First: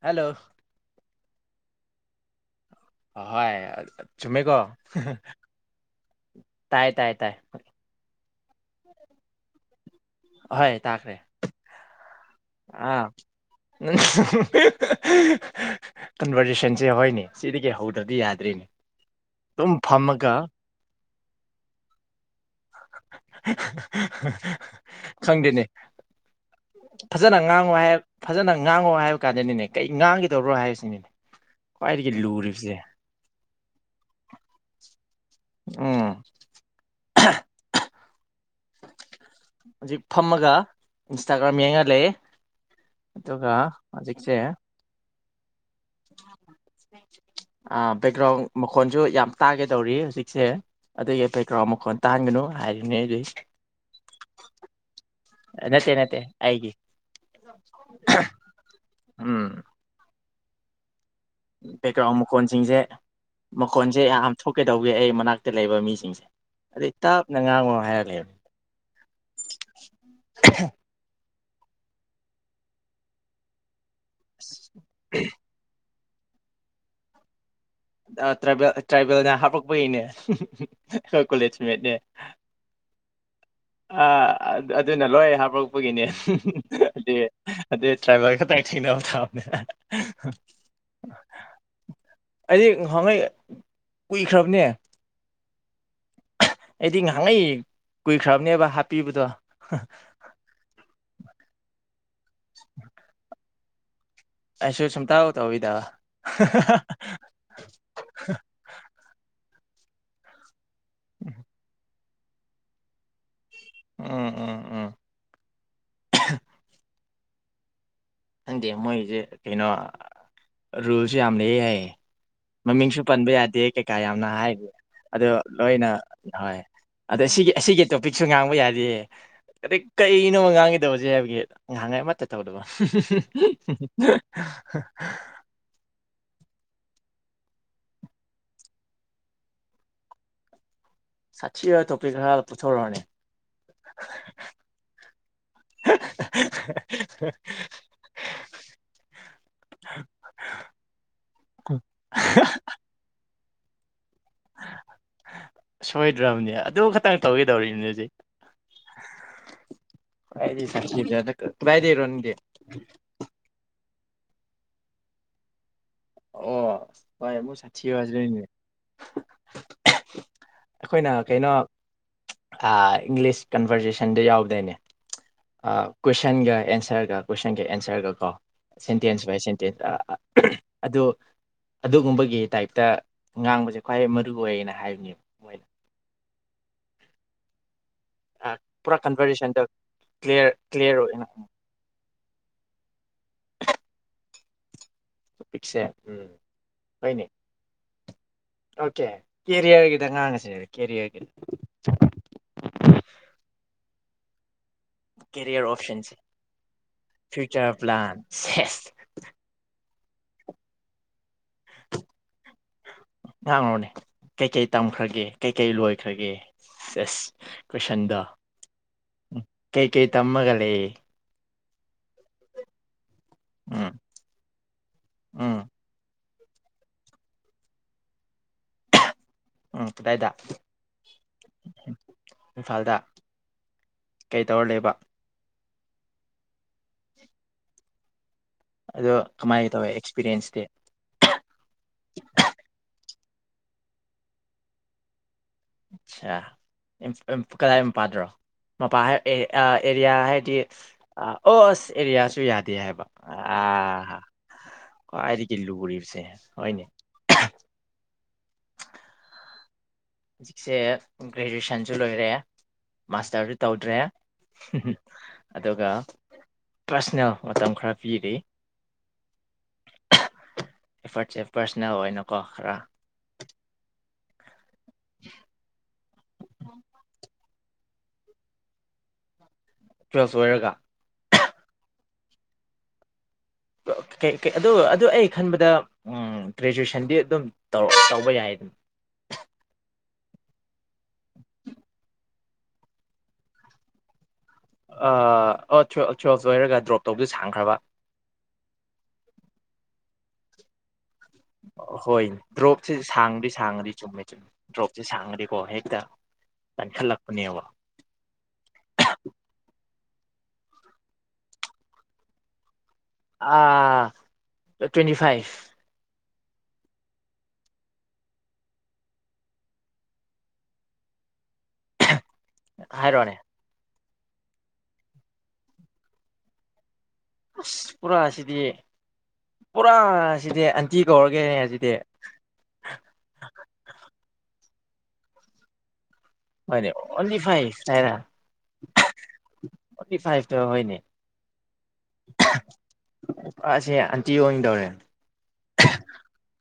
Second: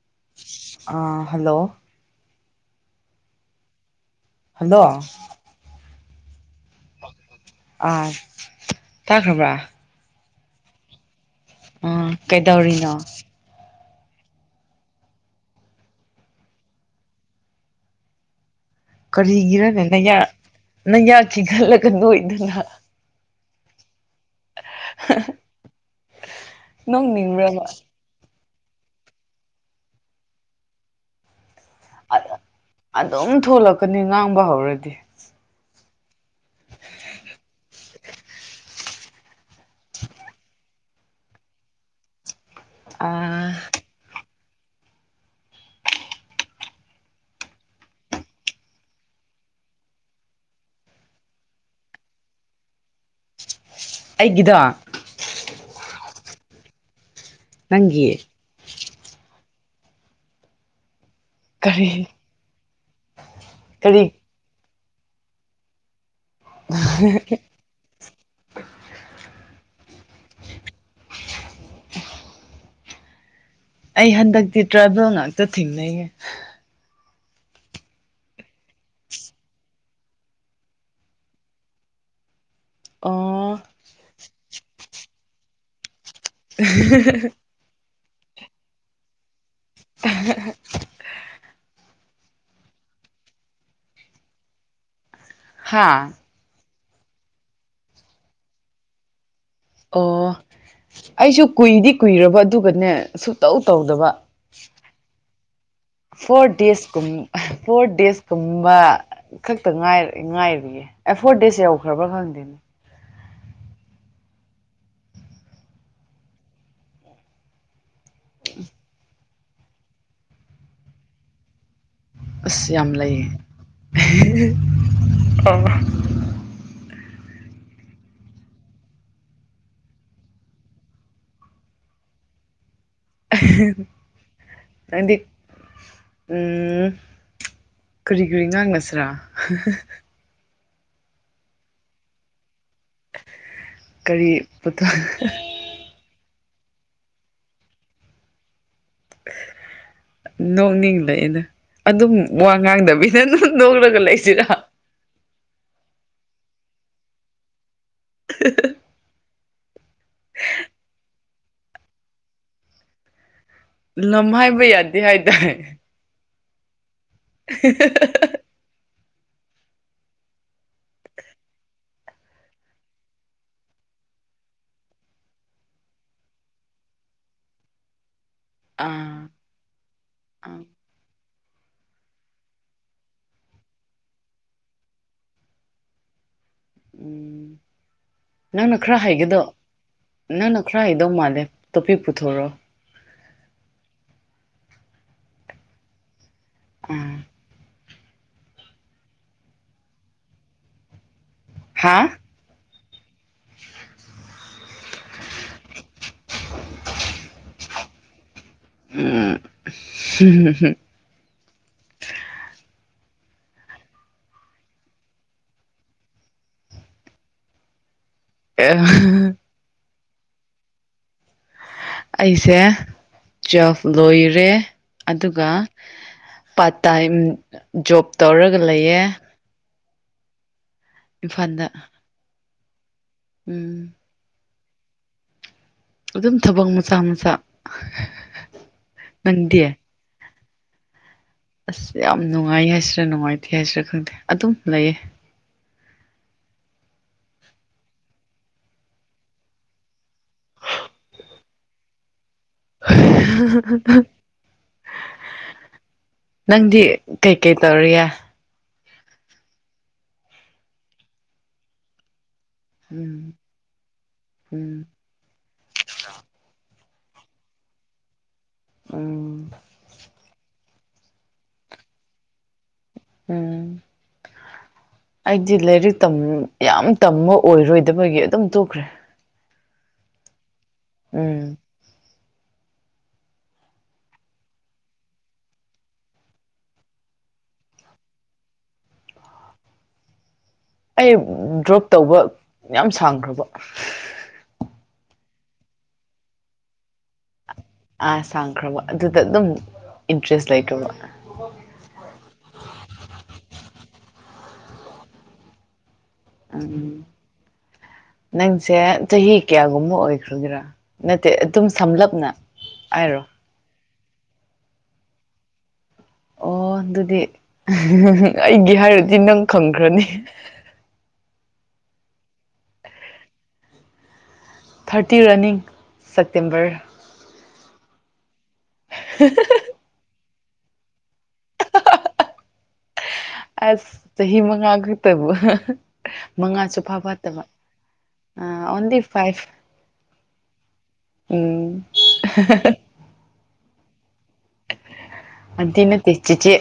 hello ꯑꯥ hello ꯍꯣꯏ ꯆꯨꯝꯃꯦꯀꯣ ꯍꯜꯂꯣ ꯇꯥꯏ ꯇꯥꯏ ꯇꯥꯏ ꯑ ꯇꯥꯈ꯭ꯔꯕ꯭ꯔꯥ ꯍꯣꯏ ꯇꯥꯈ꯭ꯔꯦ ꯑꯥ ꯀꯩꯗꯧꯔꯤꯅꯣ ꯑꯥ ꯀꯟꯚꯔꯖꯦꯁꯟꯁꯦ ꯍꯣꯏꯅꯦ ꯁꯤꯗꯤ ꯀꯩꯍꯧꯗ꯭ꯔꯕꯗꯤ ꯌꯥꯗ꯭ꯔꯤꯅꯦ ꯑꯗꯨꯝ ꯀꯔꯤꯒꯤꯔꯅꯦ ꯅꯌꯥ ꯐꯝꯃꯒ ꯅꯪꯌꯥ ꯈꯤꯒꯠꯂꯒ ꯅꯣꯛꯏꯗꯨꯅ ꯍꯥꯏ ꯈꯪꯗꯦꯅꯦ ꯐꯖꯅ ꯅꯣꯛꯅꯤꯡꯕ꯭ꯔꯕ ꯉꯥꯡꯉꯨ ꯍꯥꯏꯔ ꯐꯖꯅ ꯉꯥꯡꯉꯣ ꯍꯥꯏꯕ ꯀꯥꯟꯗꯅꯤꯅꯦ ꯀꯩ ꯉꯥꯡꯈꯤꯗꯧꯔꯣ ꯍꯥꯏꯕꯁꯤꯅꯤꯅꯦ ꯈ꯭ꯋꯥꯏꯗꯒꯤ ꯂꯨꯔꯤꯕꯁꯦ ꯑꯗꯨꯝ ꯊꯣꯛꯣꯂꯛꯀꯅꯤ ꯉꯥꯡꯕ ꯍꯧꯔꯗꯤ ꯎꯝ ꯍꯧꯖꯤꯛ ꯐꯝꯃꯒ ꯏꯟꯁꯇꯥꯒ꯭ꯔꯥꯝ ꯌꯦꯡꯉ ꯂꯩꯦ ꯑꯥ ꯑꯗꯨꯒ ꯍꯧꯖꯤꯛꯁꯦ ꯕꯦꯛꯒ꯭ꯔꯥꯎꯟ ꯃꯈꯣꯟꯜꯁꯨ ꯌꯥꯝ ꯇꯥꯒꯦꯗꯧꯔꯤ ꯍꯧꯖꯤꯛꯁꯦ ꯑꯗꯨꯒꯤ ꯕꯦꯛꯒ꯭ꯔꯥꯎꯟ ꯃꯈꯣꯟ ꯇꯥꯡꯒꯅꯨ ꯍꯥꯏꯔꯤꯅꯦ ꯑꯗꯨꯛ ꯑꯩꯒꯤꯗꯣ ꯅꯠꯇꯦ ꯅꯠꯇ ꯑꯩꯒꯤꯦ ꯅꯪꯒꯤ ꯎꯝ ꯀꯔꯤ ꯕꯦꯛꯒ꯭ꯔꯥꯎꯟ ꯃꯈꯣꯟꯁꯤꯡꯁꯦ ꯃꯈꯣꯟꯁꯦ ꯀꯔꯤ ꯌꯥꯝ ꯊꯣꯛ ꯀꯩꯗꯧꯒꯦ ꯑꯩ ꯃꯅꯥꯛꯇ ꯂꯩꯕ ꯃꯤꯁꯤꯡꯁꯦ ꯑꯗꯩ ꯇꯥꯞꯅ ꯉꯥꯡꯉꯣ ꯍꯥꯏꯔꯛꯂꯦꯕ [unintelligible] [inaudible] ꯑꯩ ꯍꯟꯗꯛꯇꯤ ꯇ꯭ꯔꯥꯚꯦꯜ ꯉꯥꯛꯇ ꯊꯦꯡꯅꯩꯌꯦꯦ ꯇ꯭ꯔꯥꯏꯕꯦꯜ ꯇ꯭ꯔꯥꯏꯕꯦꯜꯅ ꯍꯥꯞꯄꯛꯄꯒꯤꯅꯦ ꯑꯩꯣꯏ ꯀꯣꯂꯦꯖꯃꯦꯠꯅꯦ ꯑ ꯑꯗꯨꯅ ꯂꯣꯏ ꯍꯥꯞꯣꯔꯛꯄꯒꯤꯅꯦ ꯑꯗꯦ ꯑꯗꯦ ꯇ꯭ꯔꯥꯏꯚꯔ ꯇꯥꯏ ꯊꯦꯡꯅꯅꯕꯣ ꯊꯝꯅꯦ [unintelligible] [inaudible] ꯑꯩꯁ ꯉꯍꯥꯟꯉꯩ ꯀꯨꯏꯈ꯭ꯔꯕꯅꯦ ꯍꯥꯥ ꯑꯩꯗꯤ ꯉꯍꯥꯛꯅꯩ ꯀꯨꯏꯈ꯭ꯔꯕꯅꯦꯕ ꯍꯥꯞꯄꯤꯕꯗꯣ ꯑꯣ ꯑꯩꯁꯨ ꯀꯨꯏꯗꯤ ꯀꯨꯏꯔꯕ ꯑꯗꯨꯒꯅꯦ ꯁ ꯇꯧ ꯇꯧꯗꯕ ꯑꯩꯁꯨ ꯁꯨꯝꯇꯧ ꯇꯧꯋꯤꯗ ꯐꯔ ꯗꯦꯁ ꯀꯨꯝ ꯐꯔꯦꯁ ꯀꯨꯝꯕ ꯈꯛꯇ ꯉꯥꯏ ꯉꯥꯏꯔꯤꯌꯦꯦ ꯑꯦ ꯐꯣꯔ ꯗꯦꯖ ꯌꯧꯈ꯭ꯔꯕ꯭ꯔꯥ ꯈꯪꯗꯦꯅꯦ ꯎꯝ ꯎꯝ ꯎꯝ ꯑꯗꯤ ꯃꯣꯏꯁꯦ ꯀꯩꯅꯣ ꯔꯨꯜꯁꯨ ꯌꯥꯝ ꯂꯩ ꯍꯥꯏꯌꯦ ꯑꯁ ꯌꯥꯝ ꯃꯃꯤꯡꯁꯨ ꯂꯩꯌꯦ ꯄꯟꯕ ꯌꯥꯗꯦ ꯀꯩꯀꯥ ꯌꯥꯝꯅ ꯍꯥꯏꯔꯤ ꯑꯗꯣ ꯂꯣꯏꯅ ꯍꯣꯏ ꯑꯗ ꯑꯁꯤꯒꯤ ꯑꯁꯤꯒꯤ ꯇꯣꯄꯤꯛꯁꯨ ꯉꯥꯡꯕ ꯌꯥꯗꯦ ꯀꯩ ꯀꯅꯣꯃ ꯉꯥꯡꯈꯤꯗꯕꯁꯦ ꯍꯥꯏꯕꯒꯤ ꯉꯍꯉ ꯑꯃꯠꯇ ꯇꯧꯗꯕ ꯅꯪꯗꯤ [unintelligible] ꯎꯝ ꯀꯔꯤ ꯀꯨꯔꯤ ꯉꯥꯡꯅꯁꯤ꯭ꯔꯥ ꯁꯥꯊꯤꯕ ꯇ‌ꯣꯄꯤꯛ ꯈꯔꯥ ꯀꯔꯤ ꯄꯨꯊ [unintelligible] ꯅꯣꯛꯅꯤꯡꯂꯛꯦꯅ ꯑꯗꯨꯝ ꯋꯥ ꯉꯥꯡꯗꯕꯤꯗ ꯅ‌ꯣꯛꯂꯒ ꯂꯩ ꯁꯤꯗꯥ ꯁꯣꯏꯗ꯭ꯔꯕꯅꯦ ꯑꯗꯨ ꯈꯇꯪ ꯇꯧꯒꯦꯗꯧꯔꯤꯕꯅꯤꯗꯤ [unintelligible] ꯀꯔꯥꯏꯗꯩꯩꯔꯣ ꯅꯪꯗꯤ ꯂꯝ ꯍꯥꯏꯕ ꯌꯥꯗꯦ ꯍꯥꯏꯗꯥꯏ ꯑꯣ [unintelligible] ꯑꯩꯈꯣꯏꯅ ꯀꯩꯅꯣ ꯏꯪꯂꯤꯁ ꯀꯟꯚꯔꯖꯦꯁꯟꯗ ꯌꯥꯎꯕꯗꯩꯅꯦ ꯀꯣꯏꯁꯟꯒ ꯑꯦꯟꯁꯔꯒ ꯀꯣꯏꯁꯟꯒ ꯑꯦꯟꯁꯔꯒ ꯀꯣ ꯁꯦꯟꯇꯦꯟꯁ ꯑꯥ ꯚꯥꯏ ꯁꯦꯟꯇꯁ ꯑꯥ ꯑ ꯑꯗꯨ ꯑꯗꯨꯒꯨꯝꯕꯒꯤ ꯇꯥꯏꯞꯇ ꯉꯥꯡꯕꯁꯦ ꯈ꯭ꯋꯥꯏ ꯃꯔꯨꯑꯣꯏꯌꯦꯅ ꯍꯥꯏꯕꯅꯦꯕ ꯃꯣꯏꯅ ꯎꯝ ꯅꯪꯅꯥ ꯄꯨꯔꯥ ꯈꯔ ꯍꯥꯏꯒꯗꯧ ꯀꯟꯚꯔꯖꯦꯁꯟꯗ ꯀ꯭ꯂꯤꯌꯥꯔ ꯅꯪꯅ ꯈꯔ ꯀ꯭ꯂꯤꯌꯥꯔ ꯍꯥꯏꯗꯧ ꯑꯣꯏꯅ ꯃꯥꯜꯂꯦ ꯇꯣꯞꯄꯤ ꯑꯊꯔꯣ ꯄꯤꯁꯦ ꯎꯝ ꯎ ꯑꯣꯀꯦ ꯀꯦꯔꯤꯌꯔꯒꯤꯗ ꯉꯥꯡꯉꯁ ꯀꯦꯔꯤꯌꯔꯒꯤꯅ ꯍꯥꯥ ꯀꯦꯔꯤꯌꯔ ꯑꯣꯞꯁꯟꯁ ꯐꯨꯆꯔ ꯄ꯭ꯂꯟ ꯁꯦꯁ ꯍꯝ ꯍꯝ ꯍꯝ ꯅꯥꯡꯉꯣꯅꯦ ꯀꯩꯀꯩ ꯇꯝꯈ꯭ꯔꯒꯦ ꯀꯩꯀꯩ ꯂꯣꯏꯈ꯭ꯔꯒꯦ ꯁ‌ꯦꯁ ꯀꯣꯏꯁꯟꯗ ꯑꯥ ꯀꯦ ꯇꯃꯃꯒꯥ ꯑꯩꯁꯦ ꯇꯨ꯭ꯋ‌ꯦꯜ꯭ꯐ ꯎꯝ ꯂꯣꯏꯔꯦ ꯑꯗꯨꯒ ꯎꯝ ꯄꯥꯔꯠ ꯇꯥꯏꯝ ꯖꯣꯕ ꯇꯧꯔꯒ ꯂꯩꯌꯦ ꯎꯝ ꯀꯗꯥꯏꯗ ꯏꯝꯐꯥꯟꯗ ꯏꯝꯐꯥꯜꯗ ꯎꯝ ꯇꯧꯔꯂꯩꯕ ꯑꯗꯨꯝ ꯊꯕꯛ ꯃꯆꯥ ꯃꯆꯥ ꯑꯗꯣ ꯀꯃꯥꯏꯅ ꯅꯪꯗꯤ ꯇꯧꯋꯦ ꯑꯦꯛꯁꯄꯤꯔꯤꯌꯦꯟꯁ [unintelligible] ꯑꯁ ꯌꯥꯝ ꯅꯨꯡꯉꯥꯏ ꯍꯥꯏꯁꯤꯔꯥ ꯅꯨꯡꯉꯥꯏꯇꯦ ꯍꯥꯏꯁꯤꯔꯥ ꯈꯪꯗꯦ ꯑꯗꯨꯝ ꯂꯩꯌꯦ ꯑ ꯀꯗꯥꯏ ꯃꯄꯥꯗ꯭ꯔꯣ ꯃꯄꯥ ꯑꯦꯔꯤꯌꯥ ꯍꯥꯏꯗꯤ ꯑꯣ ꯑꯁ ꯑꯦꯔꯤꯌꯥ ꯁꯨ ꯌꯥꯗꯦ ꯍꯥꯏꯕ ꯑꯥ ꯈ꯭ꯋꯥꯏꯗꯒꯤ ꯂꯨꯔꯤꯕꯁꯦ ꯅꯪꯗꯤ ꯍꯣꯏꯅꯦ ꯀꯩꯀꯩ ꯇꯧꯔꯤꯌꯦ ꯍꯧꯖꯤꯛꯁꯦ ꯒ꯭ꯔꯦꯖꯨꯑꯦꯁꯟꯁꯨ ꯂꯣꯏꯔꯦ ꯎꯝ ꯃꯥꯁꯇꯔꯗꯨ ꯇꯧꯗ꯭ꯔꯦ ꯎꯝ ꯑꯗꯨꯒ ꯄ꯭ꯔꯁꯅꯦꯜ ꯃꯇꯝ ꯈꯔ ꯄꯤꯔꯤ ꯎꯝ ꯑꯦꯐꯔꯠꯁꯦ ꯄꯥꯔꯁꯣꯅꯦꯜ ꯑꯣꯏꯅꯀꯣ ꯈꯔ ꯎꯝ ꯑꯩꯗꯤ ꯂꯩꯔꯤ ꯇꯝ ꯌꯥꯝ ꯇꯝ ꯑꯣꯏꯔꯣꯏꯗꯕꯒꯤ ꯑꯗꯨꯝ ꯇꯣꯛꯈ꯭ꯔꯦ ꯇꯨꯋꯦꯜꯁ ꯑꯣꯏꯣꯏꯔꯒ ꯎꯝ ꯑꯗꯨ ꯑꯩ ꯈꯟꯕꯗ ꯒ꯭ꯔꯦꯖꯨꯋꯦꯁꯟꯗꯤ ꯑꯗꯨꯝ ꯇꯧꯕ ꯌꯥꯏ ꯑꯗꯨꯅ ꯑꯩ ꯗ꯭ꯔꯣꯞ ꯇꯧꯕ ꯌꯥꯝ ꯁꯥꯡꯈ꯭ꯔꯕ ꯑ ꯑꯣ [unintelligible] ꯂꯣꯏꯔꯒ ꯗ꯭ꯔꯣꯞ ꯇꯧꯗꯁ ꯑ ꯁꯥꯀ꯭ꯔꯃ ꯑꯗꯨꯗ ꯑꯗꯨꯝ ꯏꯟꯇꯔꯦꯁ ꯂꯩꯇꯧꯕ ꯍꯣꯏ ꯗ꯭ꯔꯣꯞꯁ ꯁꯥꯡꯗꯤ ꯁꯥꯡꯒꯗꯤ ꯆꯨꯝꯃꯦ ꯆꯨꯝꯃꯦ ꯗ꯭ꯔꯣꯞꯁꯤꯦ ꯁꯥꯡꯅꯤ ꯀꯣ ꯍꯦꯛꯗ ꯎꯝ ꯅꯪꯁꯦ ꯆꯍꯤ ꯀꯌꯥꯒꯨꯝꯕ ꯑꯣꯏꯈ꯭ꯔꯒꯦꯔꯥ ꯅꯠꯇꯦ ꯑꯗꯨꯝ ꯁꯝꯂꯞꯅ ꯍꯥꯏꯔꯣ ꯑꯥ ꯇ꯭ꯋꯦꯟꯇꯤ ꯐꯥꯏꯚ ꯑꯣ ꯑꯗꯨꯗꯤ ꯑꯩꯒꯤ ꯍꯥꯏꯔꯗꯤ ꯅꯪ ꯈꯪꯈ꯭ꯔꯅꯤ ꯍꯥꯏꯔꯣꯅꯦ ꯊꯥꯔꯇꯤ ꯔꯅꯤꯡ ꯁꯦꯞꯇꯦꯝꯕꯔ ꯄꯨꯔꯥ ꯑꯁꯤ ꯄꯨꯔꯥ ꯑꯁꯤꯗꯤ ꯑꯟꯇꯤ ꯀꯧꯔꯒꯦꯅꯦ ꯑꯁꯤꯗꯤ ꯑꯁ ꯆꯍꯤꯍꯤ ꯃꯉꯒ ꯇꯕ ꯃꯉꯥꯁꯨ ꯍꯣꯏꯅꯦ ꯐꯥ ꯑꯣꯟꯂꯤ ꯐꯥꯠꯇꯕ ꯐꯥꯏꯚ ꯍꯥꯏꯔ ꯑ ꯑꯣꯟꯂꯤ ꯐꯥꯏꯚ ꯑꯣꯟꯂꯤ ꯐꯥꯏꯚꯇ ꯍꯣꯏꯅꯦ ꯎꯝ ꯑꯁꯦ ꯑꯟꯇꯤ ꯑꯣꯏꯗꯧꯔꯦ ꯑꯗꯅ ꯇꯦꯁꯤꯤꯁꯦ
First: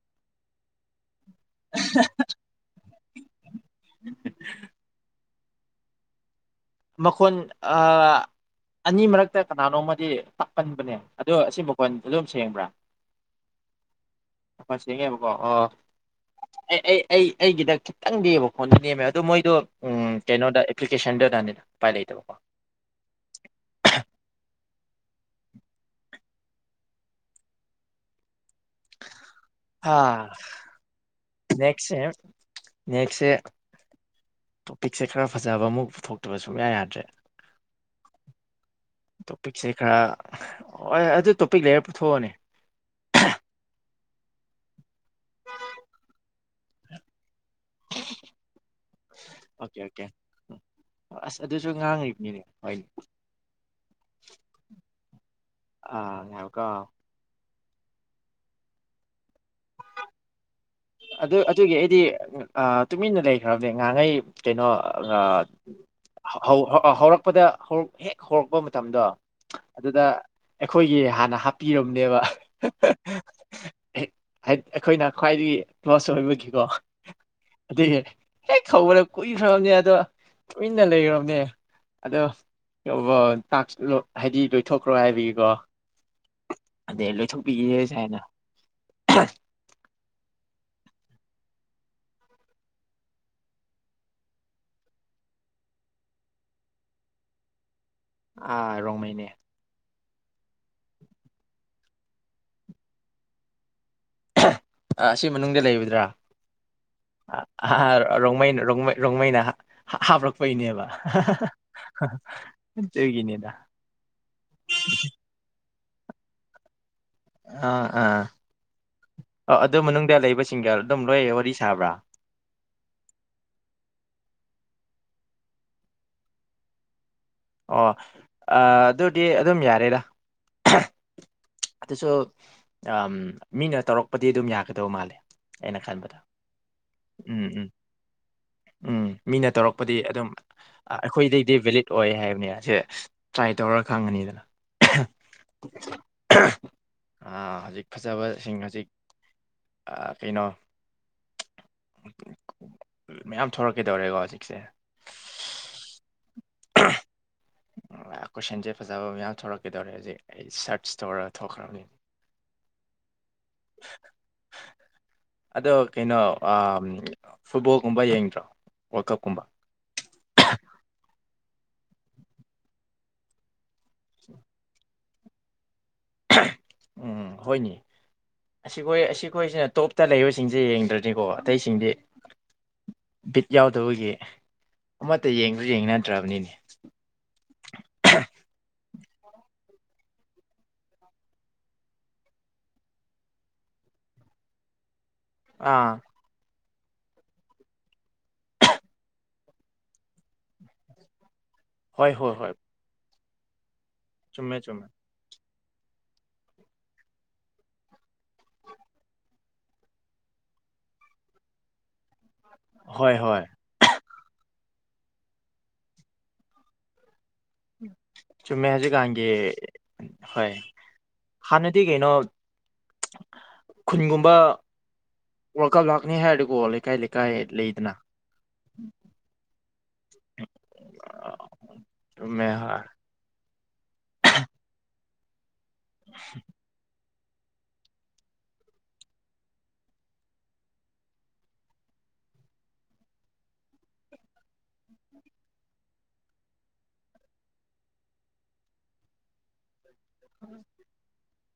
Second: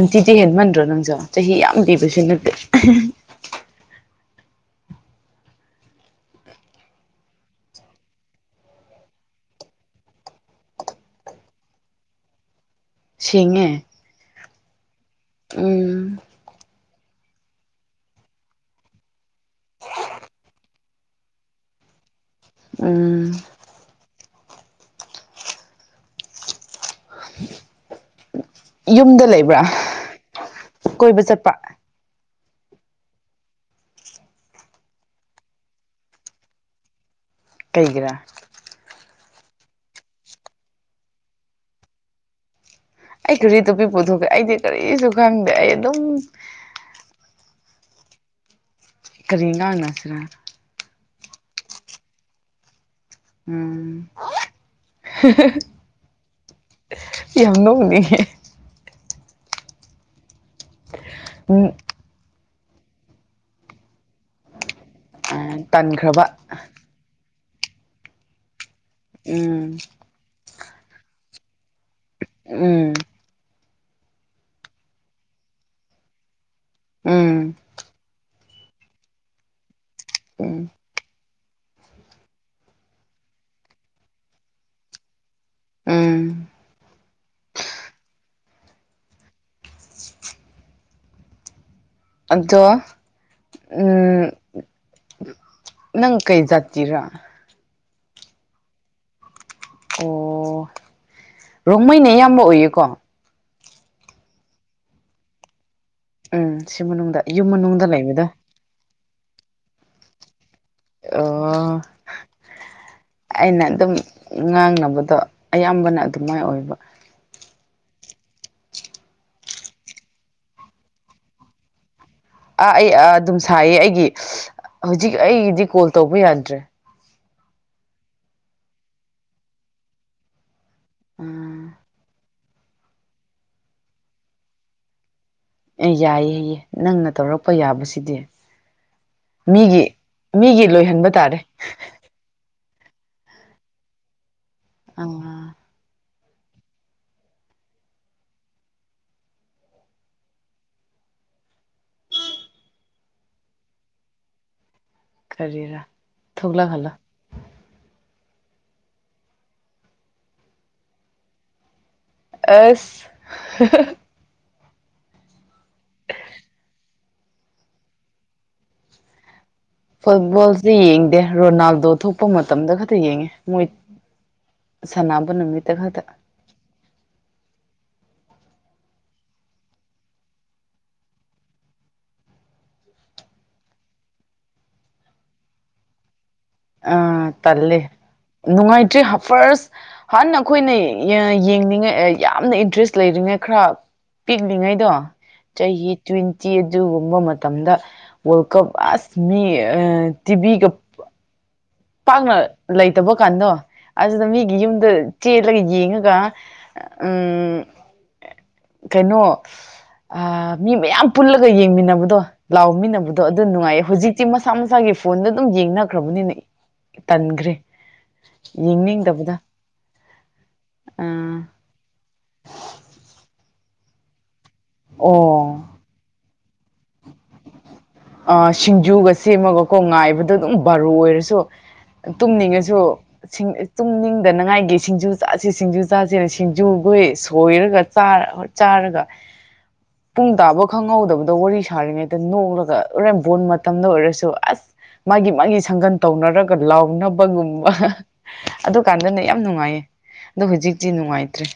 ꯑꯟꯇꯤꯗꯤ ꯍꯦꯜꯂꯃꯦꯟ ꯗꯔꯣ ꯅꯪꯖ ꯆꯍꯤ ꯌꯥꯝ ꯄꯕꯁꯨ ꯅꯠꯇꯦ ꯃꯈꯣꯟ ꯑꯅꯤ ꯃꯔꯛꯇ ꯀꯅꯥꯅꯣꯃꯗꯤ ꯇꯥꯛꯀꯟꯕꯅꯦ ꯑꯗꯣ ꯑꯁꯤ ꯃꯈꯣꯟ ꯑꯗꯨꯝ ꯁꯦꯡꯕ꯭ꯔꯥ ꯁꯦꯡꯉꯦ ꯐꯁ ꯁꯦꯡꯉꯦꯕꯀꯣ ꯑ ꯎꯝ ꯑꯩ ꯑꯩꯒꯤꯗ ꯈꯤꯇꯪ ꯅꯦꯕ ꯈꯣꯟꯗ ꯅꯦꯝꯃꯦ ꯑꯗꯣ ꯃꯣꯏꯗꯣ ꯀꯩꯅꯣꯗ ꯑꯦꯄ꯭ꯂꯤꯀꯦꯁꯟꯗꯨꯗꯅꯤꯅ ꯄꯥꯏ ꯂꯩꯇꯕꯀꯣ ꯎꯝ ꯌꯨꯝꯗ ꯂꯩꯕ ꯑꯥ ꯅꯦꯛꯁ ꯅꯦꯛꯁꯁꯦ ꯇꯣꯄꯤꯛꯁꯦ ꯈꯔ ꯐꯖꯕ ꯑꯃꯨꯛ ꯄꯨꯊꯣꯛꯇꯕ ꯁꯨꯛꯌꯥ ꯌꯥꯗ꯭ꯔꯦ ꯀꯩꯒꯤꯔ ꯇꯣꯄꯤꯛꯁꯦ ꯈꯔ ꯍ ꯑꯗꯨ ꯇꯣꯄꯤꯛ ꯂꯩꯔ ꯄꯨꯊꯣꯛꯑꯅꯦ ꯑꯩ ꯀꯔꯤ ꯇꯣꯞꯄꯤꯛ ꯄꯨꯊꯣꯛꯈ꯭ꯔꯦ ꯑꯩꯗꯤ ꯀꯔꯤꯁꯨ ꯈꯪꯗꯦ ꯑꯩ ꯑꯗꯨꯝ ꯎ ꯏ ꯀꯔꯤ ꯉꯡꯅꯁꯤꯔ ꯑꯁ ꯑꯗꯨꯁꯨ ꯉꯥꯡꯉꯕꯅꯤꯅꯦ ꯍꯣꯏꯅꯦ ꯎꯝ ꯑꯥ ꯉꯥꯏꯈꯣꯀꯣ ꯌꯥꯝꯅꯣ ꯎ ꯑꯗꯨꯗ ꯎꯝ ꯑꯗꯨꯒꯤꯗꯤ ꯇꯨꯃꯤꯟꯅ ꯂꯩꯈ꯭ꯔꯕꯅꯦ ꯉꯍꯉꯩ ꯀꯩꯅꯣ ꯇꯟꯈ꯭ꯔꯕ ꯍꯧꯔꯛꯄꯗ ꯍꯔꯛ ꯍꯦꯛ ꯍꯔꯛ ꯃꯇꯝꯗꯣ ꯎꯝ ꯑꯗꯨꯗ ꯑꯩꯈꯣꯏꯒꯤ ꯍꯥꯟꯅ ꯍꯥ ꯄꯤꯔꯝꯅꯦꯕ ꯎꯝ ꯑꯩꯈꯣꯏꯅ ꯈ꯭ꯋꯥꯏꯗꯒꯤ ꯁ ꯑꯣꯏꯕꯒꯤ ꯣ ꯎꯝ ꯑꯗꯨꯦ ꯍꯦꯛ ꯀꯧꯕꯅ ꯀꯨꯏꯈ꯭ꯔꯕꯅꯦ ꯑꯗꯣ ꯎꯝ ꯏꯟꯅ ꯂꯩꯅꯦ ꯑꯗꯣ ꯍꯥꯏꯗꯤ ꯂꯣꯏꯊꯣꯛꯈ꯭ꯔꯣ ꯍꯥꯏꯕꯒꯤꯀꯣ ꯎꯝ ꯑꯗꯩ ꯂꯣꯏꯊꯣꯛꯄꯤꯒꯦ ꯁ ꯍꯥꯃꯦꯏꯅ [inaudible] ꯑꯗꯣ ꯎꯝ ꯅꯪ ꯀꯩ ꯖꯥꯇꯤꯔ ꯑꯥ ꯔꯣꯡꯃꯩꯅꯦ ꯑꯣ ꯔꯣꯡꯃꯩꯅ ꯑꯌꯥꯝꯕ ꯑꯣꯏꯌꯦꯀꯣ ꯑꯁꯤ ꯃꯅꯨꯡꯗ ꯂꯩꯕꯗ ꯎꯝ ꯁꯤ ꯃꯅꯨꯡꯗ ꯌꯨꯝ ꯃꯅꯨꯡꯗ ꯂꯩꯕꯗ ꯔꯣꯡꯃꯥꯏꯅꯥ ꯍꯥꯞꯂꯛ ꯑꯣ ꯑꯩꯅ ꯑꯗꯨꯝ ꯉꯥꯡꯅꯕꯗꯣ [unintelligible] ꯑꯌꯥꯝꯕꯅ ꯑꯗꯨꯃꯥꯏꯅ ꯑꯣꯏꯕ ꯑꯥ ꯑꯥ ꯑꯣ ꯑꯗꯨ ꯃꯅꯨꯡꯗ ꯂꯩꯕ ꯁꯤꯡꯒꯔ ꯑꯗꯨꯝ ꯂꯣꯏ ꯋꯥꯔꯤ ꯁꯥꯕ꯭ꯔꯥ ꯑꯥ ꯑꯩ ꯑ ꯑꯗꯨꯝ ꯁꯥꯏꯌꯦ ꯑꯩꯒꯤ ꯍꯧꯖꯤꯛ ꯑꯩꯗꯤ ꯀꯣꯜ ꯇꯧꯕ ꯌꯥꯗ꯭ꯔꯦ ꯑꯣ ꯑꯗꯨꯗꯤ ꯑꯗꯨꯝ ꯌꯥꯔꯦꯔꯥ ꯎꯝ ꯑ ꯃꯤꯅ ꯇꯧꯔꯛꯄꯗꯤ ꯑꯗꯨꯝ ꯌꯥꯒꯗꯧ ꯃꯥꯜꯂꯦ ꯑꯩꯅ ꯑꯦ ꯈꯟꯕꯗ ꯌꯥꯏꯌꯦ ꯅꯪꯅ ꯎꯝ ꯇꯧꯔꯛꯄ ꯎꯝ ꯌꯥꯕꯁꯤꯗꯤ ꯎꯝ ꯃꯤꯅ ꯃꯤꯒꯤ ꯇꯧꯔꯛꯄꯗꯤ ꯑꯗꯨꯝ ꯃꯤꯒꯤ ꯂꯣꯏꯍꯟꯕ ꯇꯥꯔꯦ ꯁꯦ ꯇ꯭ꯔꯥꯏ ꯇꯧꯔ ꯈꯪꯉꯅꯤꯗꯅ ꯑꯥ [unintelligible] ꯍꯧꯖꯤꯛ ꯐꯖꯕꯁꯤꯡ ꯍꯧꯖꯤꯛ ꯀꯩꯅꯣ ꯃꯌꯥꯝ ꯊꯣꯛꯣꯔꯛꯀꯦꯗꯧꯔꯦꯀꯣ ꯍꯧꯖꯤꯛꯁꯦ ꯀꯔꯤꯔꯥ ꯊꯣꯛꯂꯛꯍꯜꯂꯣ ꯀꯣꯏꯁꯟꯁꯦ ꯐꯖꯕ ꯃꯌꯥꯝ ꯊꯣꯛꯂꯛꯀꯦꯗꯧꯔꯦ ꯍꯧꯖꯤꯛ ꯑꯩ ꯁꯔꯆ ꯇꯧꯔ ꯊꯣꯛꯈ꯭ꯔꯕꯅꯤ ꯑꯁ [unintelligible] ꯑꯗꯣ ꯀꯩꯅꯣ ꯐꯨꯠꯕꯣꯜꯒꯨꯝꯕ ꯌꯦꯡꯗ꯭ꯔꯣ ꯋꯥꯔꯜ ꯀꯞꯀꯨꯝꯕ ꯐꯨꯠꯕꯣꯜꯁꯦ ꯌꯦꯡꯗꯦ ꯔꯣꯅꯥꯜꯗꯣ ꯑꯗꯣ ꯊꯣꯛꯄ ꯃꯇꯝꯗ ꯈꯛꯇ ꯌꯦꯡꯉꯦ ꯃꯣꯏ [unintelligible] ꯁꯅꯥꯕ ꯅꯨꯃꯤꯠ [unintelligible] ꯍꯣꯏꯅꯦ ꯑꯁꯤꯈꯣꯏ ꯑꯁꯤꯈꯣꯏꯁꯤꯅ ꯇꯣꯞꯇ ꯂꯩꯕꯁꯤꯡꯁꯦ ꯌꯦꯡꯗ꯭ꯔꯅꯤꯀꯣ ꯑꯇꯩꯁꯤꯡꯗꯤ ꯕꯤꯠ ꯌꯥꯎꯗꯕꯒꯤ ꯑꯃꯠꯇ ꯌꯦꯡꯁꯨ ꯌꯦꯡ ꯅꯗ꯭ꯔꯕꯅꯤꯅꯦ ꯑꯝ ꯇꯜꯂꯦ ꯅꯨꯡꯉꯥꯏꯇꯦ ꯐꯥꯔꯁ ꯍꯥꯟꯅ ꯑꯩꯈꯣꯏꯅ ꯌꯦꯡꯅꯤꯡꯉꯥꯏ ꯌꯥꯝꯅ ꯏꯟꯇꯔꯦꯁ ꯂꯩꯔꯤꯉꯩ ꯈꯔ ꯄꯤꯛꯂꯤꯉꯩꯗꯣ ꯆꯍꯤ ꯑꯥ ꯇꯋꯤꯟꯇꯤ ꯑꯗꯨꯒꯨꯝꯕ ꯃꯇꯝꯗ ꯋꯥꯔꯜ ꯀꯞ ꯑꯁ ꯃꯤ ꯇꯤꯚꯒ ꯍꯣꯏ ꯍꯣꯏ ꯄꯥꯛꯅ ꯍꯣꯏ ꯂꯩꯇꯕ ꯀꯗꯣ ꯑꯁꯗ ꯃꯤꯒꯤ ꯆꯨꯝꯃꯦ ꯆꯨꯝꯃꯦ ꯌꯨꯝꯗ ꯆꯦ ꯆꯠꯂꯒ ꯌꯦꯡꯉꯒ ꯀꯩꯅꯣ ꯃꯤ ꯃꯌꯥꯝ ꯄꯨꯜꯂꯒ ꯌꯦꯡꯃꯤꯟꯅꯕꯗꯣ ꯍꯣꯏ ꯂꯥꯎꯃꯤꯟꯅꯕꯗꯣ ꯍꯣꯏ ꯑꯗꯨ ꯅꯨꯡꯉꯥꯏꯌꯦ ꯍꯧꯖꯤꯛꯇꯤ ꯃꯁꯥ ꯃꯁꯥꯒꯤ ꯐꯣꯟꯗ ꯑꯗꯨꯝ ꯌꯦꯡꯅꯈ꯭ꯔꯕꯅꯤꯅꯦ ꯆꯨꯝꯃꯦ ꯍꯧꯖꯤꯛꯀꯥꯟꯒꯤ ꯌꯦꯡꯅꯤꯡꯗꯕꯗ ꯍꯣꯏ ꯑꯥ ꯍꯥꯟꯅꯗꯤ ꯀꯩꯅꯣ ꯈꯨꯟꯒꯨꯝꯕ ꯑꯣ ꯋꯥꯔ ꯀꯞ ꯂꯥꯛꯅꯤ ꯍꯥꯏ ꯀꯣ ꯂꯩꯀꯥꯏ ꯂꯩꯀꯥꯏ ꯂꯩꯗꯅ ꯀꯣꯡ ꯉꯥꯏꯕꯗ ꯑꯗꯨꯝ ꯕꯥꯔꯨ ꯑꯣꯏꯔꯁꯨ ꯆꯨꯝꯃꯦ ꯍꯣꯏ ꯇꯨꯝꯅꯤꯡꯉꯁꯨꯁꯤꯡ ꯇꯨꯡ ꯅꯤꯡꯗꯅꯉꯥꯏꯒꯤ ꯁꯤꯡꯖꯨ ꯁꯤ ꯁꯤꯡꯖꯨ ꯆꯥꯥꯁꯦ ꯁꯤꯡꯖꯨꯒꯨꯏ ꯁꯣꯏꯔꯒ ꯆꯥꯔꯒ ꯄꯨꯡ ꯇꯥꯕ ꯈꯪꯍꯧꯗꯕꯗꯣ ꯋꯥꯔꯤ ꯁꯥꯔꯤꯉꯩꯗ ꯅꯣꯂꯒ ꯂꯣꯔꯦꯟ ꯕꯣꯟ ꯃꯇꯝꯗ ꯑꯣꯏꯔꯁꯨ ꯑꯁ ꯃꯥꯒꯤ ꯃꯥꯒꯤ ꯁꯪꯒꯟ ꯇꯧꯅꯔꯒ ꯂꯥꯎꯅꯕꯒꯨꯝꯕ ꯑꯗꯨꯀꯥꯟꯗꯅ ꯌꯥꯝ ꯅꯨꯡꯉꯥꯏꯌꯦ ꯑꯗꯣ ꯍꯧꯖꯤꯛꯇꯛꯇꯤ ꯅꯨꯡꯉꯥꯏꯇ꯭ꯔꯦ